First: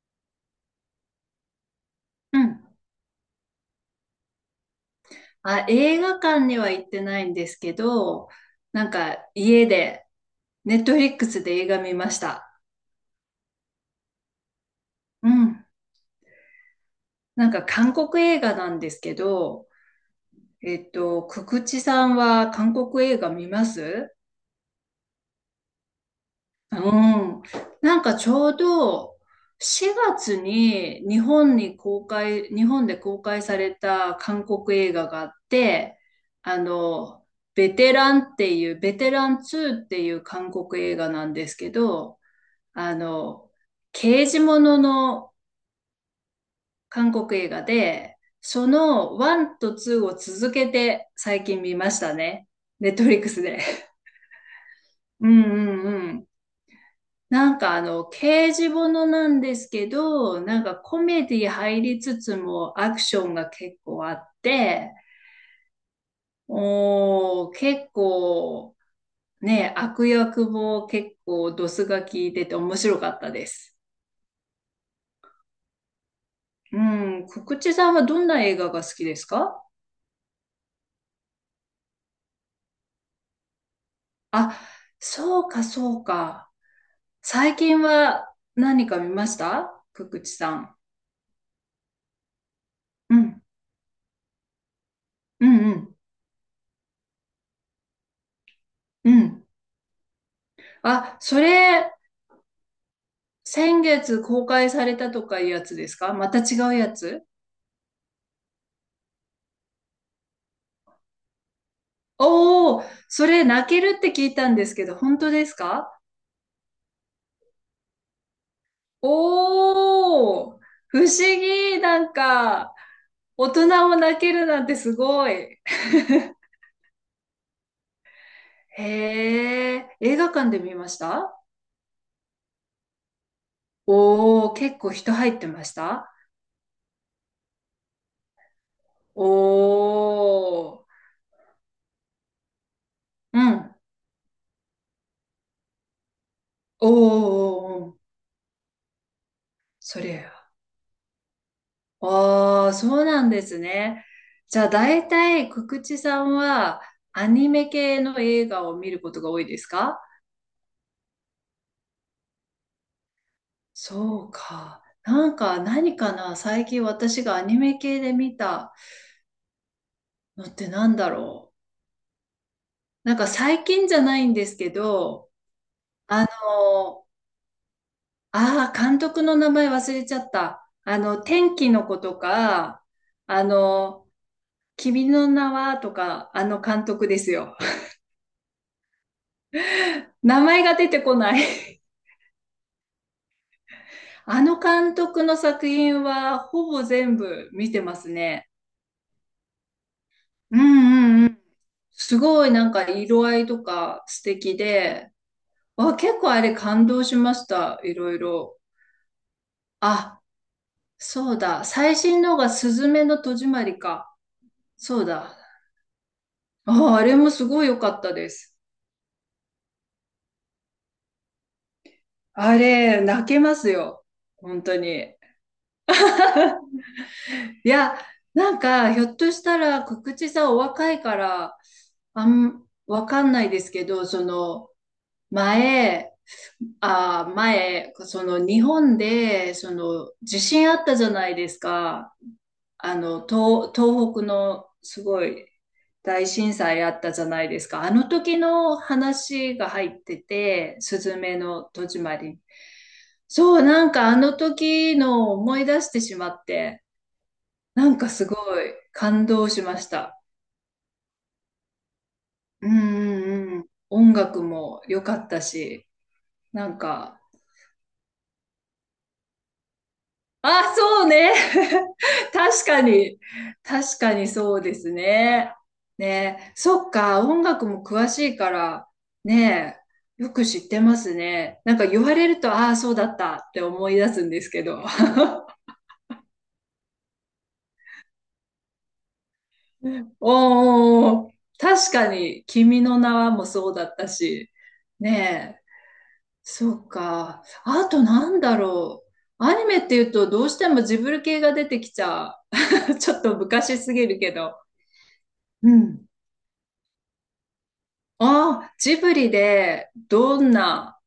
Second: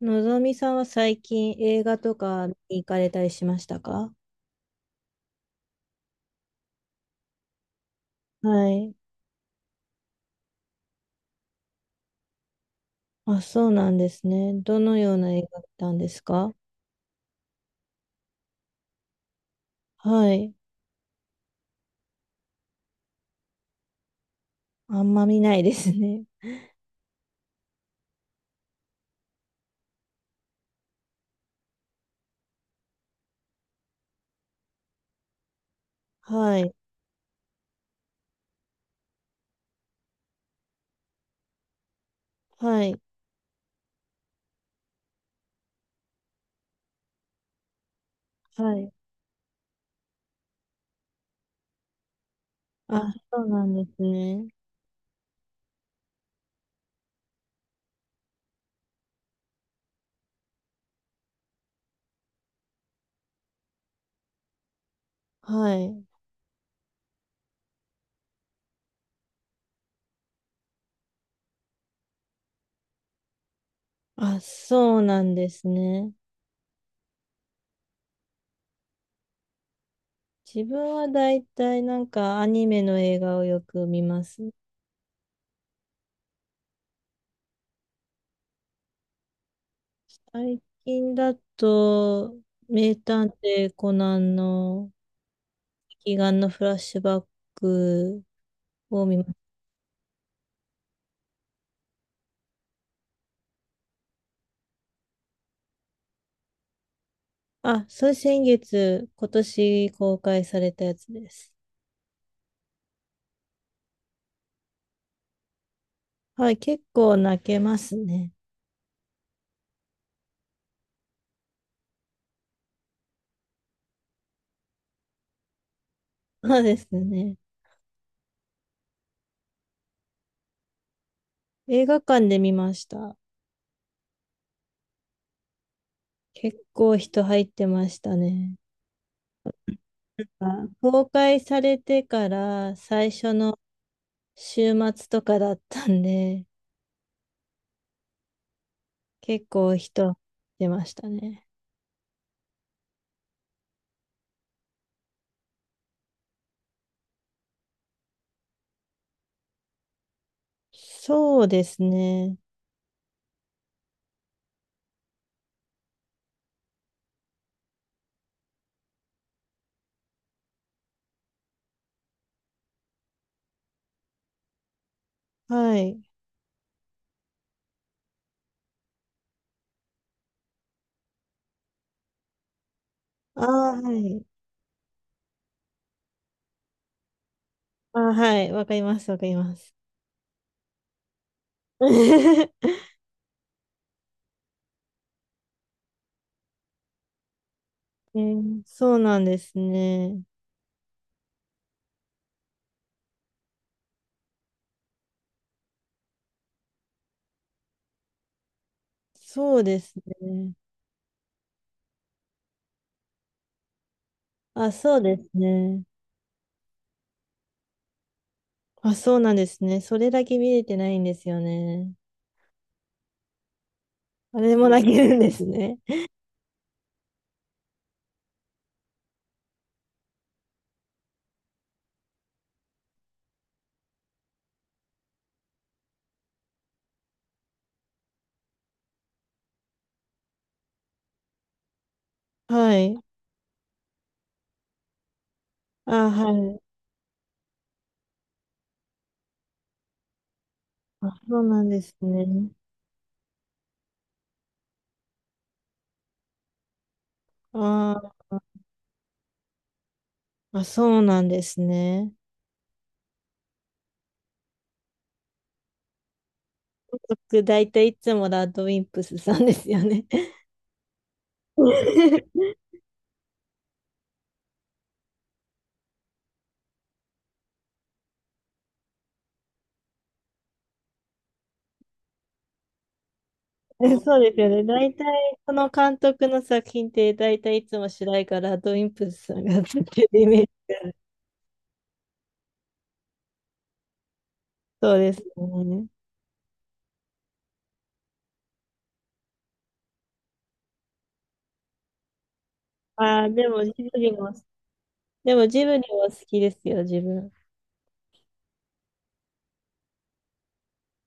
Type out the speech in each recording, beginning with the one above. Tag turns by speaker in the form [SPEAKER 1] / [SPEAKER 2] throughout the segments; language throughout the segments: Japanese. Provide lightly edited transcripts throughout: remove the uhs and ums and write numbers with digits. [SPEAKER 1] のぞみさんは最近映画と
[SPEAKER 2] う
[SPEAKER 1] かに
[SPEAKER 2] ん。
[SPEAKER 1] 行かれたりしましたか？
[SPEAKER 2] あ、映画館には行ってないんですけど、
[SPEAKER 1] は
[SPEAKER 2] なん
[SPEAKER 1] い。
[SPEAKER 2] か家で、ネットフリックスで映画見ました。
[SPEAKER 1] あ、そうなんですね。どのよう
[SPEAKER 2] う
[SPEAKER 1] な映画見
[SPEAKER 2] ん。
[SPEAKER 1] たんですか？
[SPEAKER 2] なんか韓国映画なんですけど、
[SPEAKER 1] はい。
[SPEAKER 2] くくちさんは韓国映画見ます？
[SPEAKER 1] あんま見ないですね。
[SPEAKER 2] うん。なんかちょうど4月に日本に公開、日本で公開された韓国映画があって、あ
[SPEAKER 1] はい。
[SPEAKER 2] の、ベテラン2っていう韓国映画なんですけど、
[SPEAKER 1] は
[SPEAKER 2] あ
[SPEAKER 1] い。
[SPEAKER 2] の、刑事ものの韓国映画で、そ
[SPEAKER 1] はい。
[SPEAKER 2] の1と2を続けて最近見ましたね。ネットフ
[SPEAKER 1] あ、
[SPEAKER 2] リック
[SPEAKER 1] そ
[SPEAKER 2] ス
[SPEAKER 1] う
[SPEAKER 2] で。
[SPEAKER 1] なんですね。
[SPEAKER 2] うんうんうん。なんか刑事ものなんですけど、なんかコメディ入りつつもアクションが結構あって、
[SPEAKER 1] はい。
[SPEAKER 2] おー、結構ね、悪役も結構ドスが効いてて面白かったです。
[SPEAKER 1] あ、そうなんですね。
[SPEAKER 2] うん、くくちさんはどんな映画が好きですか？
[SPEAKER 1] 自分はだいたいなんかアニメの映画をよく見ます。
[SPEAKER 2] あ、そうか、そうか。最近は何か見ました？くくちさ
[SPEAKER 1] 最
[SPEAKER 2] ん。
[SPEAKER 1] 近だと、名
[SPEAKER 2] う
[SPEAKER 1] 探
[SPEAKER 2] ん、
[SPEAKER 1] 偵コナンの、
[SPEAKER 2] うん、うん、
[SPEAKER 1] 悲願のフラッシュバックを
[SPEAKER 2] う
[SPEAKER 1] 見ます。
[SPEAKER 2] ん。あ、それ、先月公開されたとかいうやつですか？また違うやつ？
[SPEAKER 1] あ、それ先月、今年公開されたやつです。
[SPEAKER 2] おおー、それ泣けるって聞いたんですけど、本当ですか？
[SPEAKER 1] はい、結構泣けますね。
[SPEAKER 2] おおー、不思議。なんか、大人も泣けるなんてすごい。
[SPEAKER 1] そうですね。
[SPEAKER 2] へえ、映画館で見ました？
[SPEAKER 1] 映画館で見ました。
[SPEAKER 2] おおー、結構人入ってました？
[SPEAKER 1] 結構人入ってましたね。
[SPEAKER 2] お
[SPEAKER 1] あ、
[SPEAKER 2] ー。
[SPEAKER 1] 公開されてから最初
[SPEAKER 2] う
[SPEAKER 1] の
[SPEAKER 2] ん。
[SPEAKER 1] 週末とかだったんで、
[SPEAKER 2] おーおーおー。
[SPEAKER 1] 結構
[SPEAKER 2] そり
[SPEAKER 1] 人
[SPEAKER 2] ゃ
[SPEAKER 1] 出ましたね。
[SPEAKER 2] ああ、そうなんですね。じゃあ、大体、くくちさんは、アニメ系の映画を見ることが多いですか？
[SPEAKER 1] そうですね。
[SPEAKER 2] そうか。なんか、何かな、最近私がアニメ系で見たのってなんだろう。なんか、最近じゃないんですけど、
[SPEAKER 1] はい。
[SPEAKER 2] あの、ああ、監督の名前忘れちゃった。天気の子とか、
[SPEAKER 1] あ
[SPEAKER 2] あ
[SPEAKER 1] あ、は
[SPEAKER 2] の、
[SPEAKER 1] い。
[SPEAKER 2] 君の名はとか、あの監督ですよ。
[SPEAKER 1] ああ、はい。わかります、わかります。
[SPEAKER 2] 名前が出てこない。
[SPEAKER 1] え
[SPEAKER 2] あの監督の作品はほぼ全部見てますね。
[SPEAKER 1] そうなんですね。
[SPEAKER 2] うんうんうん。すごいなんか色合いとか素敵で、わ、結構あれ感動しました。いろいろ。
[SPEAKER 1] そうです
[SPEAKER 2] あ、
[SPEAKER 1] ね。
[SPEAKER 2] そうだ。最新のがすずめの戸締まりか。
[SPEAKER 1] あ、そ
[SPEAKER 2] そ
[SPEAKER 1] う
[SPEAKER 2] う
[SPEAKER 1] です
[SPEAKER 2] だ。
[SPEAKER 1] ね。
[SPEAKER 2] あ、あれもすごい良かったです。
[SPEAKER 1] あ、そうなんですね。それだけ見れてないんですよね。
[SPEAKER 2] あれ、泣けますよ。
[SPEAKER 1] あれ
[SPEAKER 2] 本
[SPEAKER 1] も
[SPEAKER 2] 当
[SPEAKER 1] 泣け
[SPEAKER 2] に。
[SPEAKER 1] るんですね。
[SPEAKER 2] いや、なんか、ひょっとしたら、告知さんお若いから、わかんないですけど、前、あー、前、日本で、地震あったじゃないですか。
[SPEAKER 1] はい。
[SPEAKER 2] 東北の、すごい、
[SPEAKER 1] あ、
[SPEAKER 2] 大
[SPEAKER 1] は
[SPEAKER 2] 震
[SPEAKER 1] い。
[SPEAKER 2] 災あったじゃないですか。あの時の話が入ってて、す
[SPEAKER 1] あ、
[SPEAKER 2] ずめ
[SPEAKER 1] そうな
[SPEAKER 2] の
[SPEAKER 1] んで
[SPEAKER 2] 戸
[SPEAKER 1] す
[SPEAKER 2] 締まり。
[SPEAKER 1] ね。
[SPEAKER 2] そう、なんかあの時の思い出してしまって。なん
[SPEAKER 1] あ
[SPEAKER 2] かすご
[SPEAKER 1] ー、
[SPEAKER 2] い感動しました。
[SPEAKER 1] あ、そうなんですね。
[SPEAKER 2] うんうんうん。音楽も良かったし、なんか、
[SPEAKER 1] 僕、大体いつもラッドウィンプスさんですよね。
[SPEAKER 2] あ、そうね。確かに。確かにそうですね。ね、そっか、音楽も詳しいから、ね、よく知ってますね。なんか言われると、ああ、そうだったって思い出
[SPEAKER 1] そう
[SPEAKER 2] すん
[SPEAKER 1] です
[SPEAKER 2] で
[SPEAKER 1] よ
[SPEAKER 2] すけ
[SPEAKER 1] ね。
[SPEAKER 2] ど。
[SPEAKER 1] 大体、この監督の作品って、大体いつも主題歌、ラッドウィンプスさんが作って るイメージが。
[SPEAKER 2] おーお、確かに、君の名はもそうだったし、
[SPEAKER 1] そうです
[SPEAKER 2] ね、
[SPEAKER 1] ね。
[SPEAKER 2] そうか。あとなんだろう。アニメっていうとどうしてもジブリ系が出てきちゃう。ちょっ
[SPEAKER 1] ああ、
[SPEAKER 2] と
[SPEAKER 1] でも、
[SPEAKER 2] 昔すぎるけど。
[SPEAKER 1] ジ
[SPEAKER 2] う
[SPEAKER 1] ブリ
[SPEAKER 2] ん。
[SPEAKER 1] も好きですよ、自分。
[SPEAKER 2] ああ、ジブリでどんな、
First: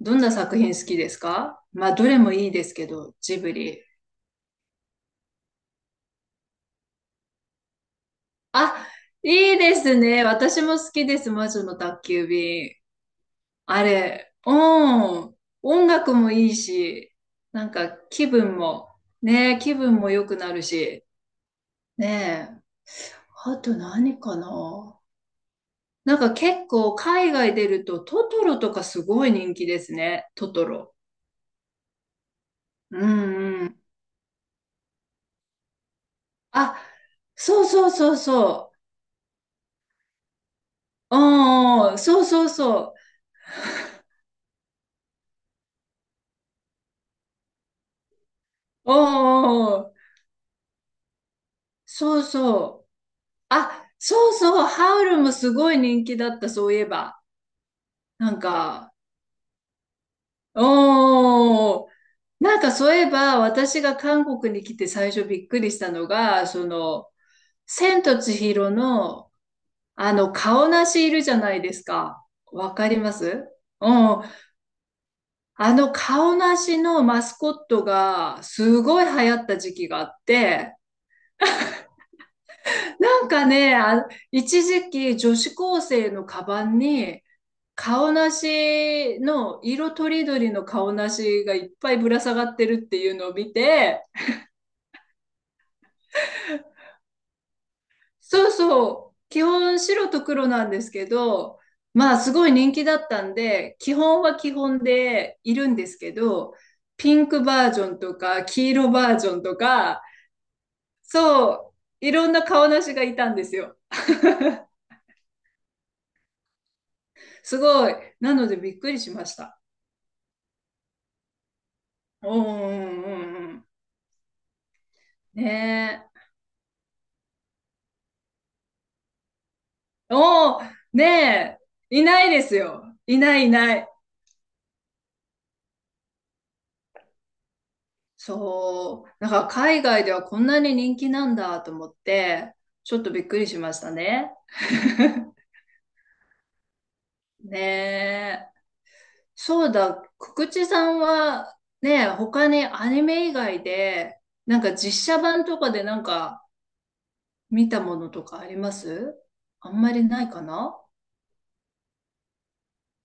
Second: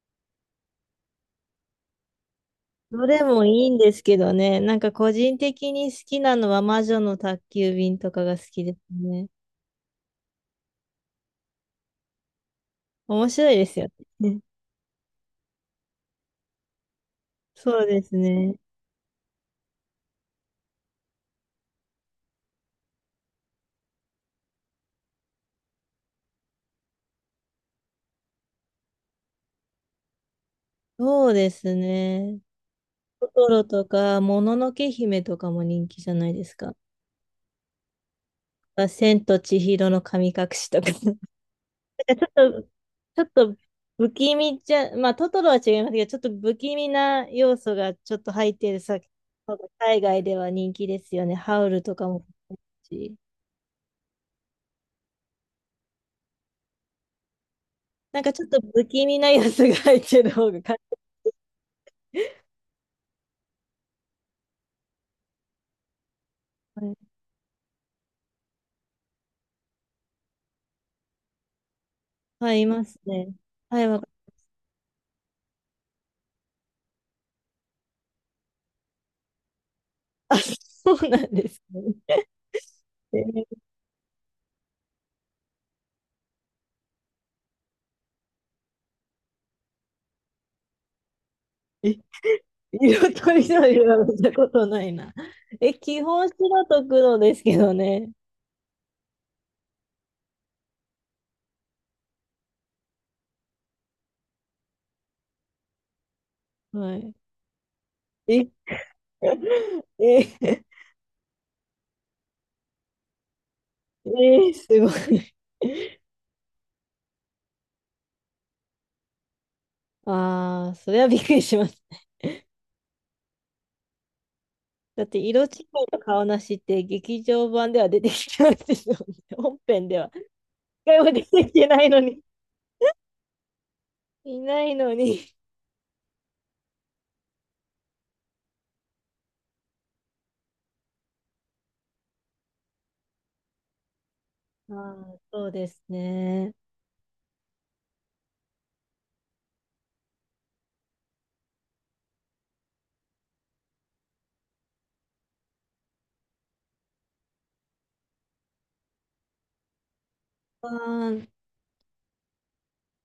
[SPEAKER 2] 作品好きですか？まあ、どれもいいですけ
[SPEAKER 1] ど
[SPEAKER 2] ど、
[SPEAKER 1] れ
[SPEAKER 2] ジ
[SPEAKER 1] も
[SPEAKER 2] ブ
[SPEAKER 1] いいん
[SPEAKER 2] リ。
[SPEAKER 1] ですけどね。なんか個人的に好きなのは魔女の宅急便とかが好きです
[SPEAKER 2] あ、
[SPEAKER 1] ね。
[SPEAKER 2] いいですね。私も好きです。魔女の宅急便。
[SPEAKER 1] 面白いです
[SPEAKER 2] あ
[SPEAKER 1] よ
[SPEAKER 2] れ、
[SPEAKER 1] ね。
[SPEAKER 2] うん。音楽もいいし、なん
[SPEAKER 1] そう
[SPEAKER 2] か
[SPEAKER 1] です
[SPEAKER 2] 気
[SPEAKER 1] ね。
[SPEAKER 2] 分も、ねえ、気分も良くなるし、ねえ。あと何かな、なんか結構海外出るとトトロとかすごい人気ですね。トトロ。
[SPEAKER 1] そうですね。
[SPEAKER 2] う
[SPEAKER 1] トト
[SPEAKER 2] ん
[SPEAKER 1] ロ
[SPEAKER 2] うん。
[SPEAKER 1] とか、もののけ姫とかも人気じゃないですか？
[SPEAKER 2] あ、そうそうそうそ
[SPEAKER 1] あ、千と千尋の神隠しとか。
[SPEAKER 2] う。うんうん、そうそう
[SPEAKER 1] と、
[SPEAKER 2] そ
[SPEAKER 1] ちょっと不気味じゃ、まあ、トトロは違いますけど、ちょっと不気味な要素がちょっと入ってる
[SPEAKER 2] う。うん
[SPEAKER 1] 作品の方が
[SPEAKER 2] うんうん、
[SPEAKER 1] 海外では人気ですよね。ハウルとか
[SPEAKER 2] そう
[SPEAKER 1] もそうで
[SPEAKER 2] そ
[SPEAKER 1] す
[SPEAKER 2] う。
[SPEAKER 1] し。
[SPEAKER 2] あ、そうそう。ハウルもすごい人気だった、そういえば。
[SPEAKER 1] なんか
[SPEAKER 2] なん
[SPEAKER 1] ちょっと不
[SPEAKER 2] か、
[SPEAKER 1] 気味な要素が入ってる方がか、
[SPEAKER 2] うん。なんかそういえば、私が韓国に来て最初びっくりしたのが、
[SPEAKER 1] はい。
[SPEAKER 2] 千と千尋の顔なしいるじゃないですか。
[SPEAKER 1] はい、い
[SPEAKER 2] わ
[SPEAKER 1] ま
[SPEAKER 2] か
[SPEAKER 1] す
[SPEAKER 2] りま
[SPEAKER 1] ね。
[SPEAKER 2] す？
[SPEAKER 1] はい、
[SPEAKER 2] う
[SPEAKER 1] わか
[SPEAKER 2] ん。顔なしのマスコットが、すごい流行った時期があっ
[SPEAKER 1] あ、
[SPEAKER 2] て、
[SPEAKER 1] そうなんですね。
[SPEAKER 2] なんか
[SPEAKER 1] え
[SPEAKER 2] ね、あ、一時期女子高生のカバンに、顔なしの、色とりどりの顔なしがいっぱ
[SPEAKER 1] ー、
[SPEAKER 2] いぶら下がってるってい
[SPEAKER 1] 色
[SPEAKER 2] うの
[SPEAKER 1] と
[SPEAKER 2] を
[SPEAKER 1] り
[SPEAKER 2] 見
[SPEAKER 1] どりは
[SPEAKER 2] て、
[SPEAKER 1] 見たことないな。え、基本白と黒ですけどね。
[SPEAKER 2] そうそう。基本白と黒なんですけど、まあすごい人気だったんで、基本は基本でいるんですけど、
[SPEAKER 1] はい。
[SPEAKER 2] ピンクバージョンとか
[SPEAKER 1] え、
[SPEAKER 2] 黄色バージ
[SPEAKER 1] え、
[SPEAKER 2] ョンとか、
[SPEAKER 1] え
[SPEAKER 2] そう、いろんな顔なしがいたんですよ。
[SPEAKER 1] すごい。
[SPEAKER 2] すごい。なのでびっくりしました。
[SPEAKER 1] ああ、それはびっくりします。
[SPEAKER 2] うんうんうんうん。
[SPEAKER 1] だって、色違いの
[SPEAKER 2] ね
[SPEAKER 1] 顔なしって劇場版では出てきてないですよね。本編では。
[SPEAKER 2] え。
[SPEAKER 1] 一
[SPEAKER 2] おー
[SPEAKER 1] 回も出てき
[SPEAKER 2] ね
[SPEAKER 1] てない
[SPEAKER 2] え。
[SPEAKER 1] の
[SPEAKER 2] い
[SPEAKER 1] に。
[SPEAKER 2] ないですよ。いないいない。
[SPEAKER 1] いないのに。
[SPEAKER 2] そう、なんか海外ではこんなに人気なんだと思って、ちょっとびっくりしましたね。
[SPEAKER 1] ああ、そうですね。
[SPEAKER 2] ねえ。そうだ、くくちさんはね、他にアニメ以外で、なんか実写版とかでなんか見たものとかあります？あんまりないか
[SPEAKER 1] あ
[SPEAKER 2] な。
[SPEAKER 1] ー、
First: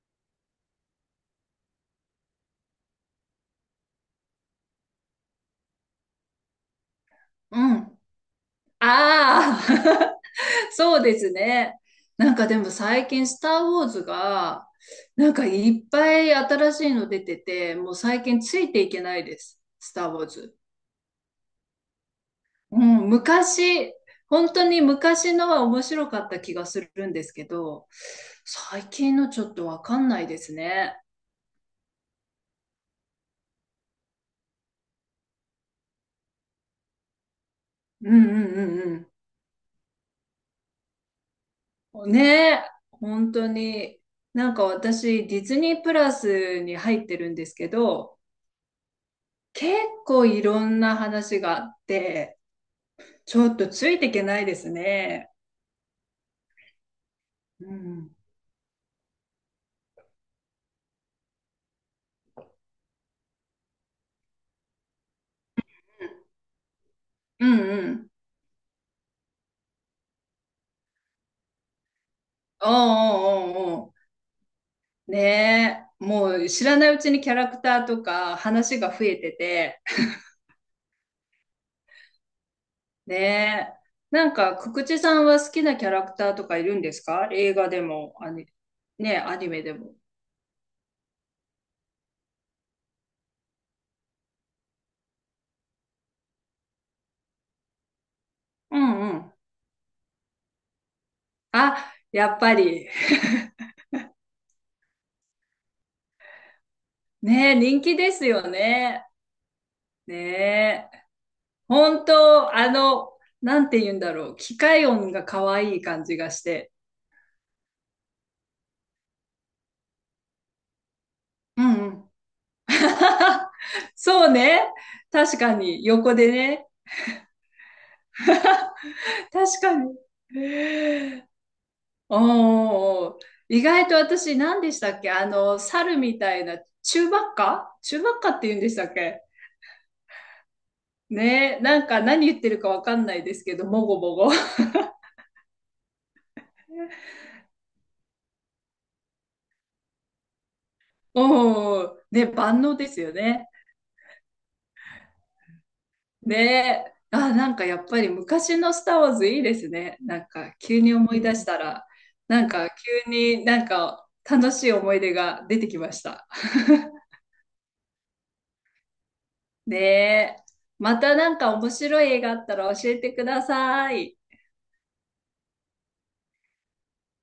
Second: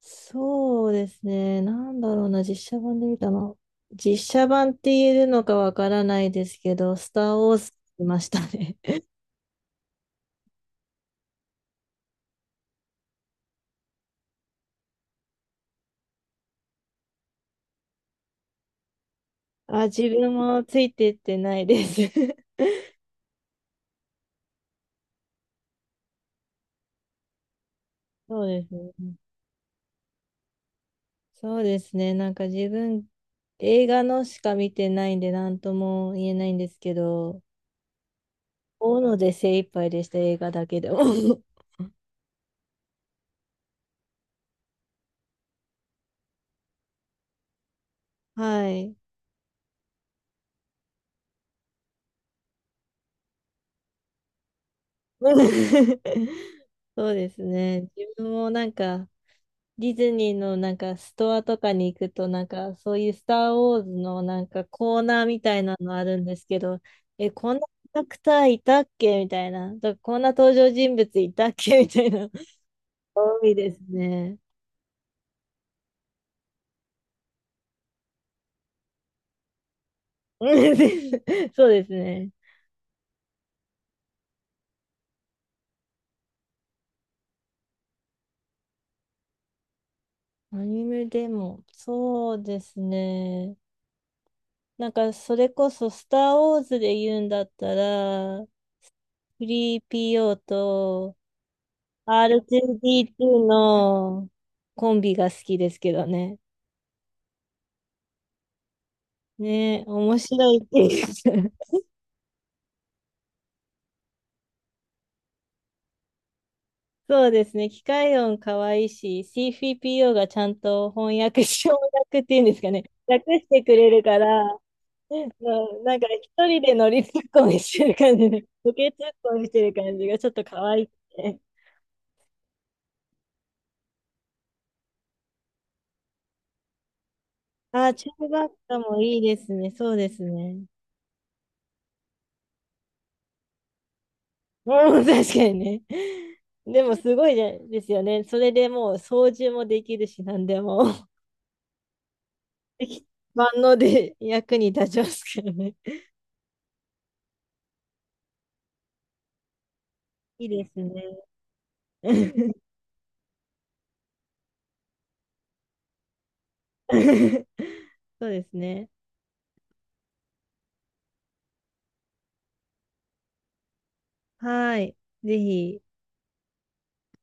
[SPEAKER 1] そうですね。なんだろうな、実写版で見たの。実写版って言えるのかわからないですけど、スター・ウォー
[SPEAKER 2] う
[SPEAKER 1] ズ
[SPEAKER 2] ん。
[SPEAKER 1] 見ましたね。
[SPEAKER 2] ああ そうですね。なんかでも最近、スター・ウォーズが、なんかいっぱい新しいの出てて、もう最近ついていけないです。
[SPEAKER 1] あ、
[SPEAKER 2] ス
[SPEAKER 1] 自
[SPEAKER 2] ター・ウォー
[SPEAKER 1] 分
[SPEAKER 2] ズ。
[SPEAKER 1] もついてってないです。
[SPEAKER 2] うん、昔、本当に昔のは面白かった気がするんですけど、
[SPEAKER 1] そうです
[SPEAKER 2] 最
[SPEAKER 1] ね。
[SPEAKER 2] 近のちょっとわかんないですね。
[SPEAKER 1] そうですね。なんか自分、映画のしか見てないんで、なんとも言えないんですけど、
[SPEAKER 2] うんう
[SPEAKER 1] 大
[SPEAKER 2] ん
[SPEAKER 1] 野
[SPEAKER 2] う
[SPEAKER 1] ので精一杯でした、映画だけでも。
[SPEAKER 2] んうん。ねえ、本当に。なんか私、ディズニープラスに入ってるんですけど、
[SPEAKER 1] はい。
[SPEAKER 2] 結構いろんな話があって、ちょっとついていけないですね。
[SPEAKER 1] そうです
[SPEAKER 2] う
[SPEAKER 1] ね。
[SPEAKER 2] ん。
[SPEAKER 1] 自分もなんか、ディズニーのなんかストアとかに行くと、なんかそういうスター・ウォーズのなんかコーナーみたいなのあるんですけど、え、
[SPEAKER 2] う
[SPEAKER 1] こんな
[SPEAKER 2] ん
[SPEAKER 1] キ
[SPEAKER 2] う
[SPEAKER 1] ャラ
[SPEAKER 2] ん。
[SPEAKER 1] クターいたっけみたいな。とかこんな登場人物いたっけみたいな。
[SPEAKER 2] おう
[SPEAKER 1] 多
[SPEAKER 2] お
[SPEAKER 1] いで
[SPEAKER 2] う
[SPEAKER 1] す
[SPEAKER 2] おうお
[SPEAKER 1] ね。
[SPEAKER 2] う。ねえ。もう知らないうちにキャラクターとか話が増えてて。
[SPEAKER 1] うん、で、 そうですね。
[SPEAKER 2] ねえ。なんか、くくちさんは好きなキャラクターとかいるんですか？映画でも、ねえ、アニメでも。
[SPEAKER 1] アニメでも、そうですね。なんか、それこそ、スター・ウォーズで言うんだったら、
[SPEAKER 2] うんうん。
[SPEAKER 1] フリー p o と
[SPEAKER 2] あ、やっぱり。
[SPEAKER 1] R2D2 のコンビが好きですけどね。
[SPEAKER 2] ねえ、人気ですよね。
[SPEAKER 1] ね、
[SPEAKER 2] ね
[SPEAKER 1] 面白いって
[SPEAKER 2] え。
[SPEAKER 1] いうか。
[SPEAKER 2] 本当、なんて言うんだろう。機械音が可愛い感じがして。
[SPEAKER 1] そうですね。機械音可愛いし、c f p o がちゃんと翻訳し、
[SPEAKER 2] う ん
[SPEAKER 1] 翻
[SPEAKER 2] うん。
[SPEAKER 1] 訳っていうんですかね。訳してくれるか
[SPEAKER 2] そう
[SPEAKER 1] ら、
[SPEAKER 2] ね。
[SPEAKER 1] うん、
[SPEAKER 2] 確かに、
[SPEAKER 1] なんか
[SPEAKER 2] 横
[SPEAKER 1] 一
[SPEAKER 2] で
[SPEAKER 1] 人
[SPEAKER 2] ね。
[SPEAKER 1] で乗りツッコミしてる感じで、ボケツッコミし
[SPEAKER 2] 確
[SPEAKER 1] てる
[SPEAKER 2] か
[SPEAKER 1] 感じ
[SPEAKER 2] に。
[SPEAKER 1] がちょっと可愛くて。
[SPEAKER 2] おー、意外と私何でしたっけ？猿みたいな、中ばっか
[SPEAKER 1] ああ、
[SPEAKER 2] 中
[SPEAKER 1] チ
[SPEAKER 2] ばっ
[SPEAKER 1] ュー
[SPEAKER 2] かっ
[SPEAKER 1] バ
[SPEAKER 2] て
[SPEAKER 1] ッ
[SPEAKER 2] 言うんでし
[SPEAKER 1] カ
[SPEAKER 2] たっ
[SPEAKER 1] もいい
[SPEAKER 2] け？
[SPEAKER 1] ですね。そうですね。
[SPEAKER 2] ね、なんか何言ってるかわかんないですけど、もごもご。
[SPEAKER 1] うん、確かにね。でもすごいですよね。それでもう操縦もできるし、何でも。
[SPEAKER 2] おー、ね、万能です よ
[SPEAKER 1] 万
[SPEAKER 2] ね。
[SPEAKER 1] 能で役に立ちますからね。
[SPEAKER 2] ね、あ、なんかやっぱり昔のスター・ウォーズいいですね。なん
[SPEAKER 1] いい
[SPEAKER 2] か
[SPEAKER 1] です
[SPEAKER 2] 急に思
[SPEAKER 1] ね。
[SPEAKER 2] い出したら、なん か急になんか楽しい思い出が出てきました。
[SPEAKER 1] そうですね。
[SPEAKER 2] ねえ。またなんか面白い映画あったら教えてください。
[SPEAKER 1] はい。ぜひ、